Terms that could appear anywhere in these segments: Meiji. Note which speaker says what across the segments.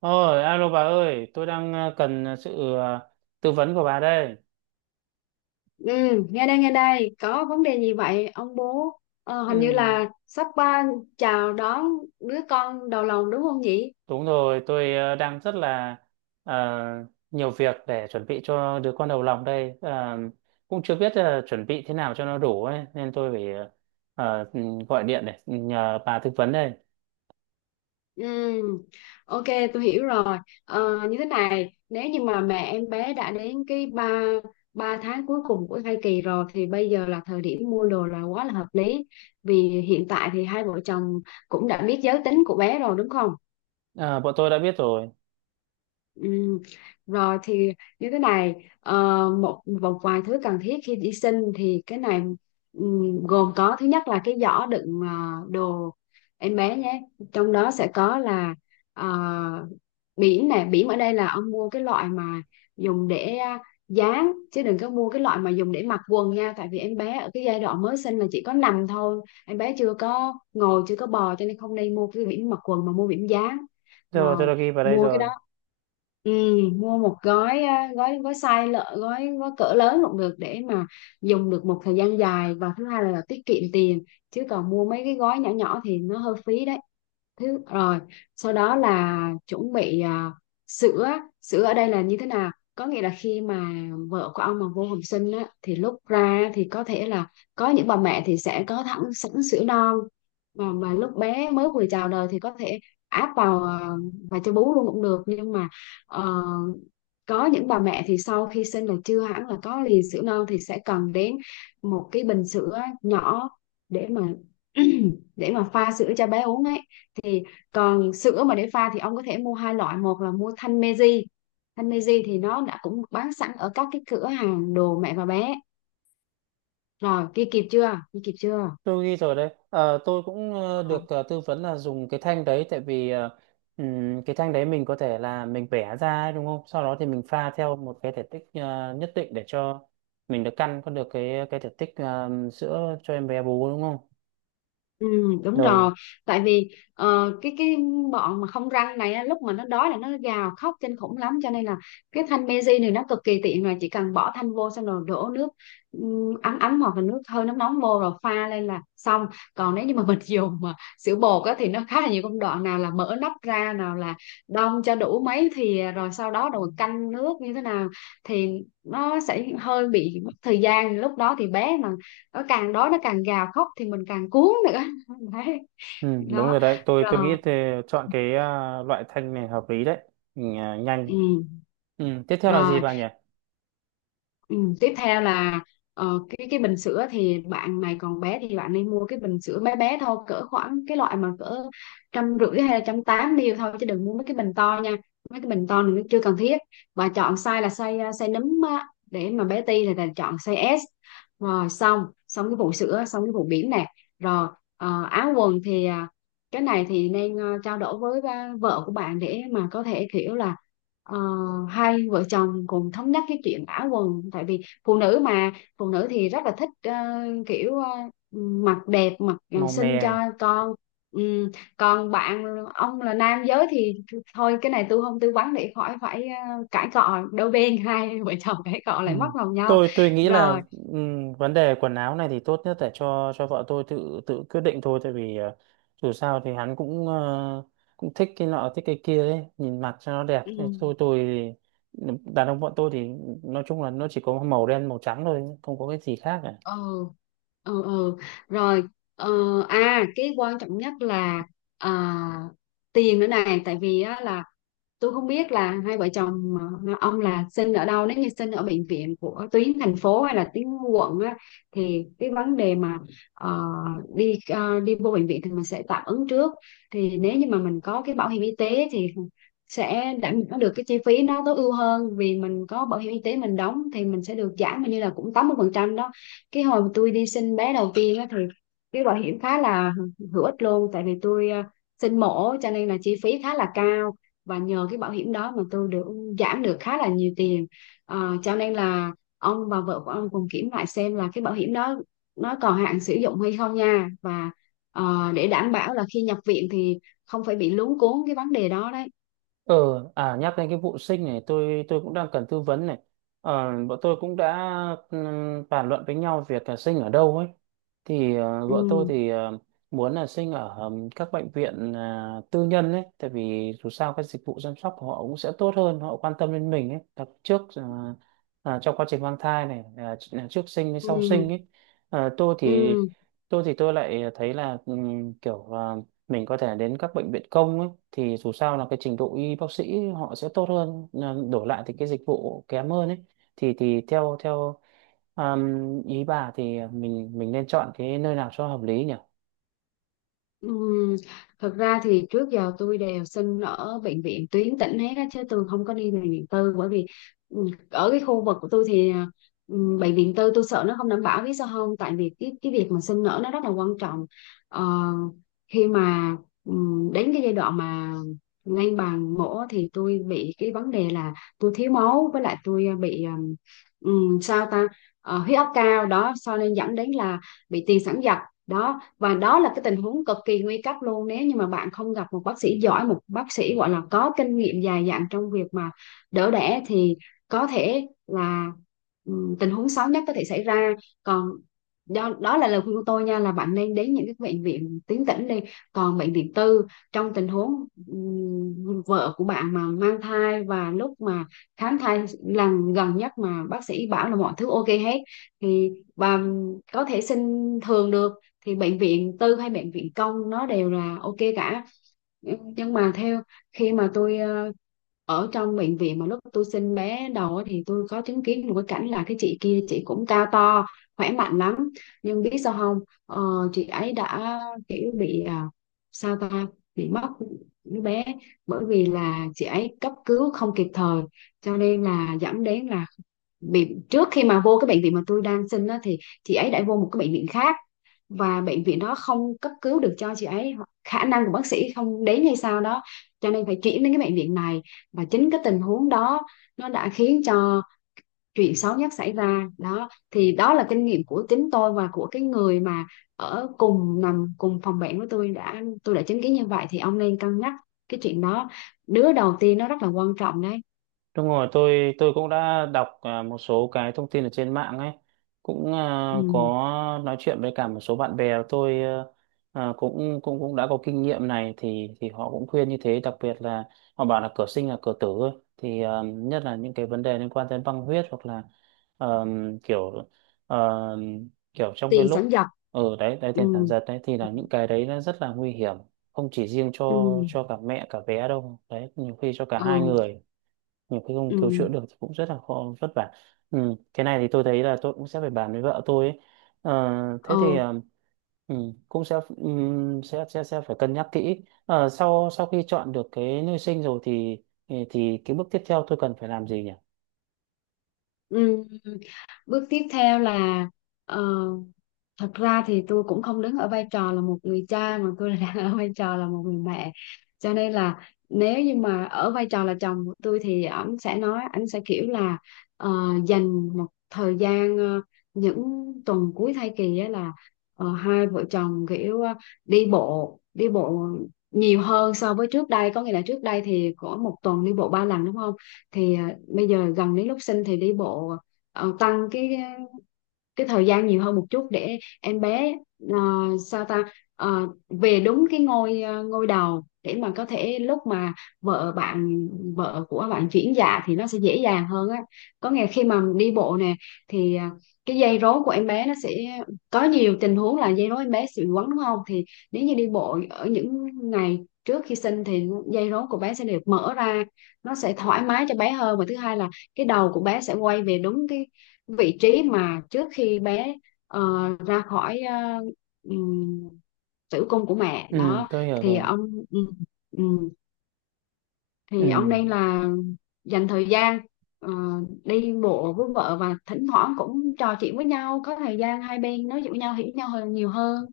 Speaker 1: Ôi, alo bà ơi, tôi đang cần sự tư vấn của bà đây.
Speaker 2: Ừ, nghe đây nghe đây, có vấn đề gì vậy ông bố? Hình như
Speaker 1: Ừ,
Speaker 2: là sắp ba chào đón đứa con đầu lòng đúng không nhỉ?
Speaker 1: đúng rồi, tôi đang rất là ờ, nhiều việc để chuẩn bị cho đứa con đầu lòng đây. Ờ, Cũng chưa biết chuẩn bị thế nào cho nó đủ ấy, nên tôi phải ờ, ừ, gọi điện để nhờ bà tư vấn đây.
Speaker 2: Ừ, ok, tôi hiểu rồi. Như thế này, nếu như mà mẹ em bé đã đến cái ba ba tháng cuối cùng của thai kỳ rồi thì bây giờ là thời điểm mua đồ là quá là hợp lý, vì hiện tại thì hai vợ chồng cũng đã biết giới tính của bé rồi đúng không?
Speaker 1: Ờ, bọn tôi đã biết rồi.
Speaker 2: Ừ. Rồi thì như thế này, một một vài thứ cần thiết khi đi sinh thì cái này gồm có: thứ nhất là cái giỏ đựng đồ em bé nhé. Trong đó sẽ có là ờ, bỉm nè, bỉm ở đây là ông mua cái loại mà dùng để dán, chứ đừng có mua cái loại mà dùng để mặc quần nha, tại vì em bé ở cái giai đoạn mới sinh là chỉ có nằm thôi, em bé chưa có ngồi chưa có bò, cho nên không nên mua cái bỉm mặc quần mà mua bỉm dán.
Speaker 1: Rồi, tôi
Speaker 2: Rồi
Speaker 1: đã ghi vào đây
Speaker 2: mua cái.
Speaker 1: rồi.
Speaker 2: Ừ, mua một gói, gói size lợ, gói gói cỡ lớn cũng được, để mà dùng được một thời gian dài, và thứ hai là tiết kiệm tiền, chứ còn mua mấy cái gói nhỏ nhỏ thì nó hơi phí đấy. Thứ rồi, sau đó là chuẩn bị sữa. Sữa ở đây là như thế nào, có nghĩa là khi mà vợ của ông mà vô học sinh á, thì lúc ra thì có thể là có những bà mẹ thì sẽ có thẳng sẵn sữa non, mà lúc bé mới vừa chào đời thì có thể áp vào và cho bú luôn cũng được. Nhưng mà ờ, có những bà mẹ thì sau khi sinh là chưa hẳn là có liền sữa non, thì sẽ cần đến một cái bình sữa nhỏ để mà để mà pha sữa cho bé uống ấy. Thì còn sữa mà để pha thì ông có thể mua hai loại: một là mua thanh Meiji. Thanh Meiji thì nó đã cũng bán sẵn ở các cái cửa hàng đồ mẹ và bé rồi. Kia kịp chưa?
Speaker 1: Tôi ghi rồi đấy. Ờ, tôi cũng được tư vấn là dùng cái thanh đấy tại vì cái thanh đấy mình có thể là mình vẽ ra ấy, đúng không? Sau đó thì mình pha theo một cái thể tích nhất định để cho mình được căn có được cái thể tích sữa cho em bé bú, đúng không?
Speaker 2: Ừ, đúng rồi,
Speaker 1: Rồi.
Speaker 2: tại vì cái bọn mà không răng này á, lúc mà nó đói là nó gào khóc kinh khủng lắm, cho nên là cái thanh Meiji này nó cực kỳ tiện, là chỉ cần bỏ thanh vô xong rồi đổ nước ấm ấm hoặc là nước hơi nóng nóng vô rồi pha lên là xong. Còn nếu như mà mình dùng mà sữa bột á, thì nó khá là nhiều công đoạn: nào là mở nắp ra, nào là đong cho đủ mấy thì, rồi sau đó rồi canh nước như thế nào, thì nó sẽ hơi bị mất thời gian, lúc đó thì bé mà nó càng đói, nó càng gào khóc thì mình càng cuốn nữa đấy.
Speaker 1: Ừ, đúng
Speaker 2: Đó.
Speaker 1: rồi đấy. Tôi
Speaker 2: Rồi.
Speaker 1: nghĩ thì chọn cái loại thanh này hợp lý đấy. Mình, nhanh.
Speaker 2: Ừ.
Speaker 1: Ừ, tiếp theo là gì
Speaker 2: Rồi.
Speaker 1: bà nhỉ?
Speaker 2: Ừ, tiếp theo là cái bình sữa thì bạn này còn bé thì bạn nên mua cái bình sữa bé bé thôi, cỡ khoảng cái loại mà cỡ 150 hay là 180 ml thôi, chứ đừng mua mấy cái bình to nha, mấy cái bình to này nó chưa cần thiết. Và chọn size là size nấm á, để mà bé ti thì là chọn size S. Rồi, xong xong cái vụ sữa, xong cái vụ bỉm nè. Rồi. Áo quần thì cái này thì nên trao đổi với vợ của bạn để mà có thể kiểu là, Ờ, hai vợ chồng cùng thống nhất cái chuyện ả quần, tại vì phụ nữ mà, phụ nữ thì rất là thích kiểu mặc đẹp, mặc
Speaker 1: Màu mè.
Speaker 2: xinh cho con. Ừm, Còn bạn, ông là nam giới thì thôi, cái này tôi không tư vấn để khỏi phải cãi cọ đôi bên, hai vợ chồng cãi cọ
Speaker 1: Ừ.
Speaker 2: lại mất lòng nhau.
Speaker 1: Tôi nghĩ là
Speaker 2: Rồi.
Speaker 1: vấn đề quần áo này thì tốt nhất là cho vợ tôi tự tự quyết định thôi, tại vì dù sao thì hắn cũng cũng thích cái nọ thích cái kia đấy, nhìn mặt cho nó đẹp. Thế
Speaker 2: ừm,
Speaker 1: tôi, đàn ông bọn tôi thì nói chung là nó chỉ có màu đen màu trắng thôi, không có cái gì khác.
Speaker 2: ừ, ừ, ừ. Rồi. ờ, À, cái quan trọng nhất là à, tiền nữa này, tại vì á, là tôi không biết là hai vợ chồng, ông là sinh ở đâu. Nếu như sinh ở bệnh viện của tuyến thành phố hay là tuyến quận á, thì cái vấn đề mà ờ, đi vô bệnh viện thì mình sẽ tạm ứng trước. Thì nếu như mà mình có cái bảo hiểm y tế thì sẽ đảm bảo được cái chi phí nó tối ưu hơn, vì mình có bảo hiểm y tế mình đóng thì mình sẽ được giảm hình như là cũng 80% đó. Cái hồi mà tôi đi sinh bé đầu tiên á, thì cái bảo hiểm khá là hữu ích luôn, tại vì tôi sinh mổ cho nên là chi phí khá là cao, và nhờ cái bảo hiểm đó mà tôi được giảm được khá là nhiều tiền. Cho nên là ông và vợ của ông cùng kiểm lại xem là cái bảo hiểm đó nó còn hạn sử dụng hay không nha, và để đảm bảo là khi nhập viện thì không phải bị luống cuống cái vấn đề đó đấy.
Speaker 1: Ờ, à, nhắc đến cái vụ sinh này, tôi cũng đang cần tư vấn này. Ờ, bọn tôi cũng đã bàn luận với nhau việc là sinh ở đâu ấy. Thì
Speaker 2: Ừ,
Speaker 1: vợ tôi thì muốn là sinh ở các bệnh viện tư nhân ấy, tại vì dù sao cái dịch vụ chăm sóc của họ cũng sẽ tốt hơn, họ quan tâm đến mình ấy, đặc trước trong quá trình mang thai này, à, trước sinh với sau
Speaker 2: ừ,
Speaker 1: sinh ấy. Ờ, tôi
Speaker 2: ừ.
Speaker 1: thì tôi lại thấy là kiểu mình có thể đến các bệnh viện công ấy, thì dù sao là cái trình độ y bác sĩ họ sẽ tốt hơn, à, đổi lại thì cái dịch vụ kém hơn ấy, thì theo theo um, ý bà thì mình nên chọn cái nơi nào cho hợp lý nhỉ?
Speaker 2: Ừm, Thật ra thì trước giờ tôi đều xin ở bệnh viện tuyến tỉnh hết á, chứ tôi không có đi bệnh viện tư, bởi vì ở cái khu vực của tôi thì bệnh viện tư tôi sợ nó không đảm bảo, biết sao không, tại vì cái việc mà sinh nở nó rất là quan trọng. Ờ, Khi mà đến cái giai đoạn mà ngay bằng mổ thì tôi bị cái vấn đề là tôi thiếu máu, với lại tôi bị sao ta, huyết áp cao đó, cho nên dẫn đến là bị tiền sản giật đó. Và đó là cái tình huống cực kỳ nguy cấp luôn, nếu như mà bạn không gặp một bác sĩ giỏi, một bác sĩ gọi là có kinh nghiệm dài dặn trong việc mà đỡ đẻ, thì có thể là tình huống xấu nhất có thể xảy ra. Còn, do đó là lời khuyên của tôi nha, là bạn nên đến những cái bệnh viện tuyến tỉnh đi. Còn bệnh viện tư, trong tình huống vợ của bạn mà mang thai và lúc mà khám thai lần gần nhất mà bác sĩ bảo là mọi thứ ok hết, thì bà có thể xin thường được, thì bệnh viện tư hay bệnh viện công nó đều là ok cả. Ừ, nhưng mà theo, khi mà tôi ở trong bệnh viện mà lúc tôi sinh bé đầu á, thì tôi có chứng kiến một cái cảnh là: cái chị kia, chị cũng cao to khỏe mạnh lắm, nhưng biết sao không, ờ, chị ấy đã kiểu bị sao ta, bị mất đứa bé, bởi vì là chị ấy cấp cứu không kịp thời, cho nên là dẫn đến là bị, trước khi mà vô cái bệnh viện mà tôi đang sinh á, thì chị ấy đã vô một cái bệnh viện khác, và bệnh viện đó không cấp cứu được cho chị ấy, khả năng của bác sĩ không đến hay sao đó, cho nên phải chuyển đến cái bệnh viện này, và chính cái tình huống đó nó đã khiến cho chuyện xấu nhất xảy ra đó. Thì đó là kinh nghiệm của chính tôi và của cái người mà ở cùng nằm cùng phòng bệnh với tôi, tôi đã chứng kiến như vậy, thì ông nên cân nhắc cái chuyện đó. Đứa đầu tiên nó rất là quan trọng đấy.
Speaker 1: Đúng rồi, tôi cũng đã đọc một số cái thông tin ở trên mạng ấy, cũng có
Speaker 2: Ừ.
Speaker 1: nói chuyện với cả một số bạn bè tôi cũng cũng cũng đã có kinh nghiệm này, thì họ cũng khuyên như thế, đặc biệt là họ bảo là cửa sinh là cửa tử ấy. Thì nhất là những cái vấn đề liên quan đến băng huyết hoặc là ờ, kiểu ờ, kiểu trong cái
Speaker 2: Tiền sản
Speaker 1: lúc
Speaker 2: giật.
Speaker 1: ở đấy đấy,
Speaker 2: Ừ.
Speaker 1: tiền sản giật đấy, thì
Speaker 2: Ừ.
Speaker 1: là những cái đấy nó rất là nguy hiểm, không chỉ riêng
Speaker 2: Ừ,
Speaker 1: cho cả mẹ cả bé đâu, đấy nhiều khi cho cả hai
Speaker 2: ừ,
Speaker 1: người, nhiều khi không
Speaker 2: ừ,
Speaker 1: cứu chữa được thì cũng rất là khó vất vả. Ừ, cái này thì tôi thấy là tôi cũng sẽ phải bàn với vợ tôi ấy. Ờ, thế thì
Speaker 2: ừ,
Speaker 1: ừ, cũng sẽ, sẽ phải cân nhắc kỹ. Ờ, sau sau khi chọn được cái nơi sinh rồi thì thì cái bước tiếp theo tôi cần phải làm gì nhỉ?
Speaker 2: ừ. Bước tiếp theo là, ờ, thật ra thì tôi cũng không đứng ở vai trò là một người cha mà tôi là đang ở vai trò là một người mẹ, cho nên là nếu như mà ở vai trò là chồng của tôi thì ảnh sẽ nói, ảnh sẽ kiểu là ờ, dành một thời gian, những tuần cuối thai kỳ á, là hai vợ chồng kiểu đi bộ nhiều hơn so với trước đây, có nghĩa là trước đây thì có một tuần đi bộ 3 lần đúng không, thì bây giờ gần đến lúc sinh thì đi bộ, tăng cái thời gian nhiều hơn một chút, để em bé ờ, sao ta, về đúng cái ngôi đầu, để mà có thể lúc mà vợ bạn vợ của bạn chuyển dạ thì nó sẽ dễ dàng hơn á. Có ngày khi mà đi bộ nè, thì cái dây rốn của em bé nó sẽ, có nhiều tình huống là dây rốn em bé sẽ bị quấn đúng không, thì nếu như đi bộ ở những ngày trước khi sinh thì dây rốn của bé sẽ được mở ra, nó sẽ thoải mái cho bé hơn. Và thứ hai là cái đầu của bé sẽ quay về đúng cái vị trí mà trước khi bé ờ, ra khỏi ừm, tử cung của mẹ
Speaker 1: Ừ,
Speaker 2: đó.
Speaker 1: tôi hiểu
Speaker 2: thì
Speaker 1: rồi.
Speaker 2: ông ừm, ừm,
Speaker 1: Ừ.
Speaker 2: thì ông nên là dành thời gian ờ, đi bộ với vợ, và thỉnh thoảng cũng trò chuyện với nhau, có thời gian hai bên nói chuyện với nhau hiểu nhau hơn, nhiều hơn.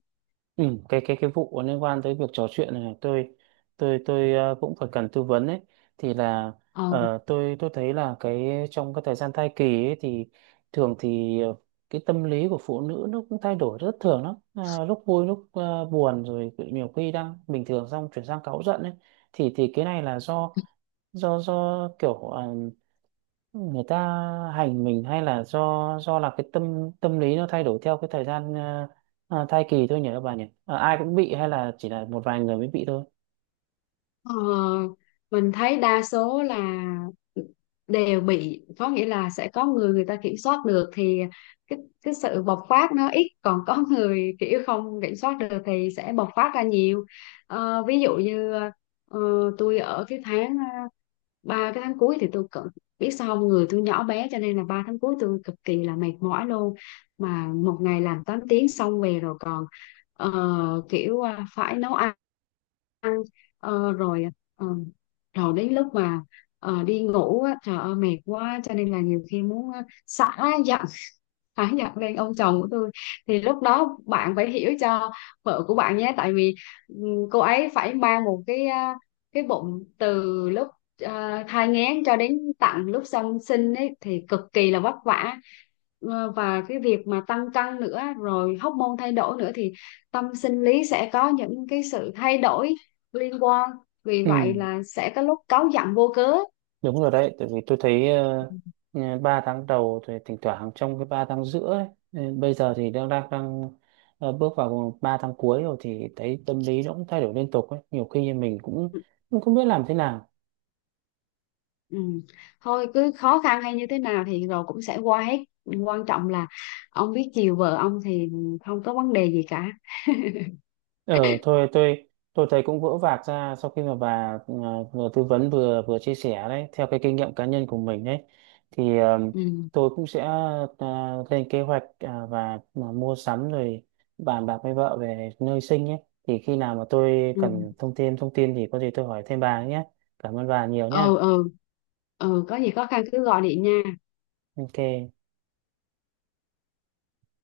Speaker 1: Ừ, cái vụ liên quan tới việc trò chuyện này, tôi cũng phải cần tư vấn ấy, thì là
Speaker 2: Ờ.
Speaker 1: tôi thấy là cái trong cái thời gian thai kỳ ấy thì thường thì cái tâm lý của phụ nữ nó cũng thay đổi rất thường lắm, à, lúc vui lúc buồn, rồi nhiều khi đang bình thường xong chuyển sang cáu giận ấy, thì cái này là do do kiểu người ta hành mình, hay là do do là cái tâm tâm lý nó thay đổi theo cái thời gian thai kỳ thôi nhỉ các bà nhỉ? Ờ, ai cũng bị hay là chỉ là một vài người mới bị thôi?
Speaker 2: Ờ, mình thấy đa số là đều bị, có nghĩa là sẽ có người người ta kiểm soát được thì cái cái sự bộc phát nó ít, còn có người kiểu không kiểm soát được thì sẽ bộc phát ra nhiều. Ví dụ như ờ, tôi ở cái tháng, ba cái tháng cuối thì tôi cận, biết sao không, người tôi nhỏ bé cho nên là ba tháng cuối tôi cực kỳ là mệt mỏi luôn, mà một ngày làm 8 tiếng, xong về rồi còn kiểu phải nấu ăn. Ờ, Rồi ờ, rồi đến lúc mà đi ngủ á, trời ơi mệt quá, cho nên là nhiều khi muốn xả khá nhận lên ông chồng của tôi. Thì lúc đó bạn phải hiểu cho vợ của bạn nhé, tại vì ừ, cô ấy phải mang một cái, cái bụng từ lúc thai nghén cho đến tận lúc song sinh ấy thì cực kỳ là vất vả. Và cái việc mà tăng cân nữa, rồi hóc môn thay đổi nữa, thì tâm sinh lý sẽ có những cái sự thay đổi liên quan, vì
Speaker 1: Ừ,
Speaker 2: vậy là sẽ có lúc cáu giận vô cớ.
Speaker 1: đúng rồi đấy, tại vì tôi thấy 3 tháng đầu thì thỉnh thoảng, trong cái 3 tháng giữa ấy, bây giờ thì đang đang, đang ờ, bước vào 3 tháng cuối rồi, thì thấy tâm lý nó cũng thay đổi liên tục ấy. Nhiều khi mình cũng cũng không biết làm thế nào.
Speaker 2: Ừ. Thôi, cứ khó khăn hay như thế nào thì rồi cũng sẽ qua hết, quan trọng là ông biết chiều vợ ông thì không có vấn đề gì cả.
Speaker 1: Ờ, thôi tôi thấy cũng vỡ vạc ra sau khi mà bà vừa tư vấn vừa vừa chia sẻ đấy theo cái kinh nghiệm cá nhân của mình đấy, thì
Speaker 2: Ừ,
Speaker 1: tôi cũng sẽ lên kế hoạch và mua sắm, rồi bàn bạc với vợ về nơi sinh nhé. Thì khi nào mà tôi
Speaker 2: ừ,
Speaker 1: cần thông tin thì có gì tôi hỏi thêm bà nhé. Cảm ơn bà nhiều nhé.
Speaker 2: ừ. Ừ, ừ, có gì khó khăn cứ gọi điện nha.
Speaker 1: Ok.